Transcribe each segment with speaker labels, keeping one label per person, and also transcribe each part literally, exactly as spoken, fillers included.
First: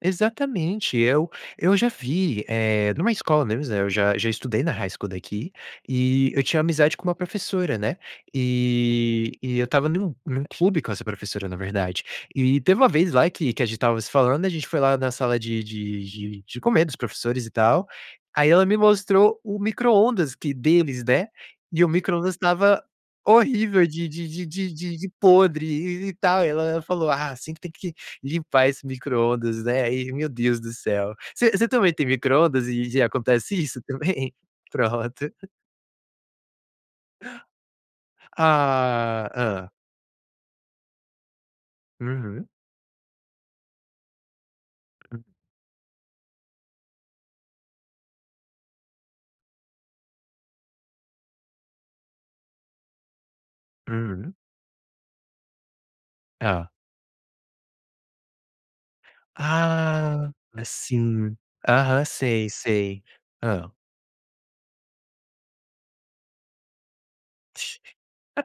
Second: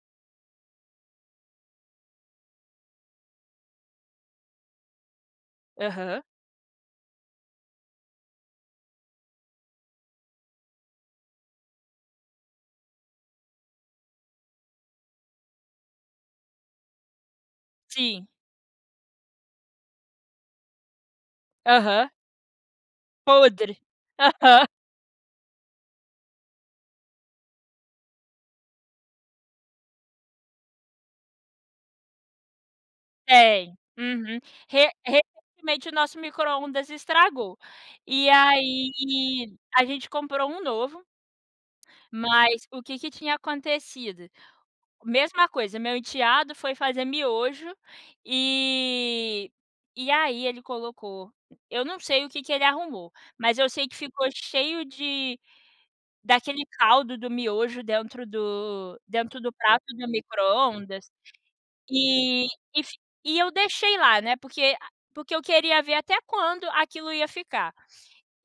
Speaker 1: Exatamente, eu eu já vi, eh, em uma escola deles, né, eu já já estudei na High School daqui,
Speaker 2: Aham.
Speaker 1: e eu tinha amizade com uma professora, né, e e eu estava num num clube com essa professora, na verdade. E teve uma vez lá que que a gente estava se falando, gente foi lá na sala de de de de comer dos professores e tal,
Speaker 2: Sim.
Speaker 1: aí ela me mostrou o microondas que deles, né, e o
Speaker 2: Aham.
Speaker 1: microondas estava
Speaker 2: Podre,
Speaker 1: horrível, de de de
Speaker 2: aham.
Speaker 1: de de podre e tal. Ela falou: "Ah sim, que tem que limpar esse microondas, né". E meu Deus do céu. Você você também tem microondas e acontece
Speaker 2: Tem,
Speaker 1: isso também?
Speaker 2: uhum, re
Speaker 1: Pronto.
Speaker 2: recentemente o nosso microondas estragou. E
Speaker 1: Ah
Speaker 2: aí,
Speaker 1: hã?
Speaker 2: a gente comprou um novo
Speaker 1: Uhum.
Speaker 2: mas, o que que tinha acontecido?
Speaker 1: Hum.
Speaker 2: Mesma coisa, meu enteado foi fazer miojo, e e aí ele colocou eu não sei o que que ele arrumou, mas eu sei que ficou
Speaker 1: Uhum.
Speaker 2: cheio de daquele
Speaker 1: Hã.
Speaker 2: caldo do miojo dentro do dentro do prato do
Speaker 1: Ah,
Speaker 2: microondas.
Speaker 1: assim, aham. Sei,
Speaker 2: E fi
Speaker 1: sei,
Speaker 2: e eu
Speaker 1: hã.
Speaker 2: deixei lá, né, porque porque eu queria ver até quando aquilo ia ficar.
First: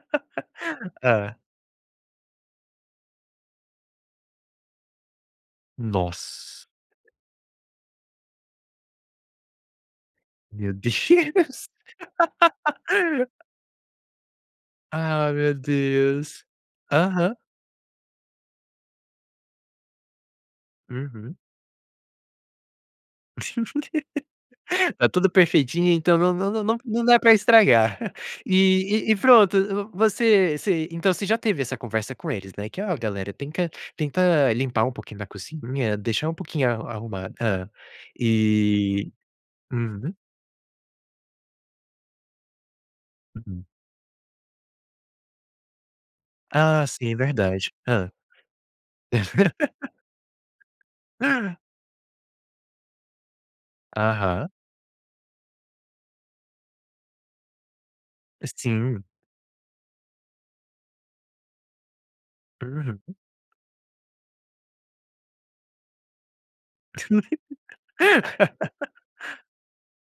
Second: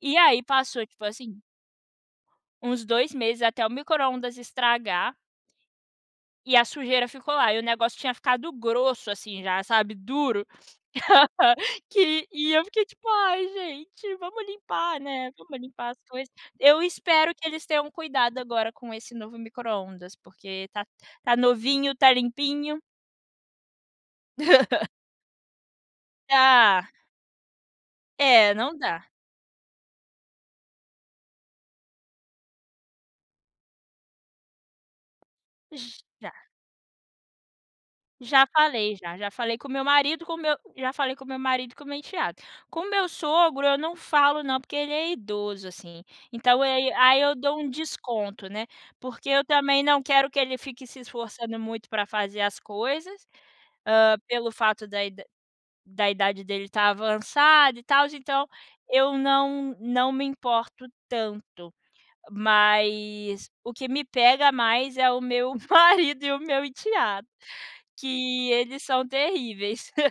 Speaker 2: E aí passou tipo
Speaker 1: Hã.
Speaker 2: assim uns dois meses até o microondas estragar E
Speaker 1: Nossa.
Speaker 2: a sujeira ficou lá e o negócio tinha ficado grosso, assim já, sabe, duro.
Speaker 1: Meu Deus.
Speaker 2: Que e eu fiquei tipo: "Ai gente, vamos limpar, né,
Speaker 1: Ah, meu
Speaker 2: vamos limpar as coisas".
Speaker 1: Deus.
Speaker 2: Eu espero
Speaker 1: Aham.
Speaker 2: que eles tenham cuidado agora com esse novo microondas, porque está
Speaker 1: Uhum.
Speaker 2: está novinho, está limpinho.
Speaker 1: Está tudo perfeitinho, então não não não
Speaker 2: Tá.
Speaker 1: não, dá para estragar.
Speaker 2: É, não dá.
Speaker 1: E e e pronto, você você sim, então você já teve essa conversa com eles, né. Que a galera tem cá tenta limpar um pouquinho da cozinha,
Speaker 2: J
Speaker 1: deixar
Speaker 2: já.
Speaker 1: um pouquinho arrumada, ah,
Speaker 2: Já falei
Speaker 1: e
Speaker 2: já, já falei com o meu
Speaker 1: uhum.
Speaker 2: marido com meu já falei com o meu marido com o meu enteado. Com o meu
Speaker 1: Uhum.
Speaker 2: sogro eu não falo não, porque ele é idoso assim, então, eh,
Speaker 1: Ah
Speaker 2: aí
Speaker 1: sim
Speaker 2: aí eu dou um
Speaker 1: verdade, hã.
Speaker 2: desconto, né, porque eu também não quero que ele fique se esforçando muito para fazer as coisas, ah,
Speaker 1: Aham.
Speaker 2: pelo fato da ida da idade dele estar avançada e tal, então,
Speaker 1: Sim.
Speaker 2: eu não não me importo tanto.
Speaker 1: Uhum.
Speaker 2: Mas o que me pega mais é o meu marido e o meu enteado, que eles são terríveis.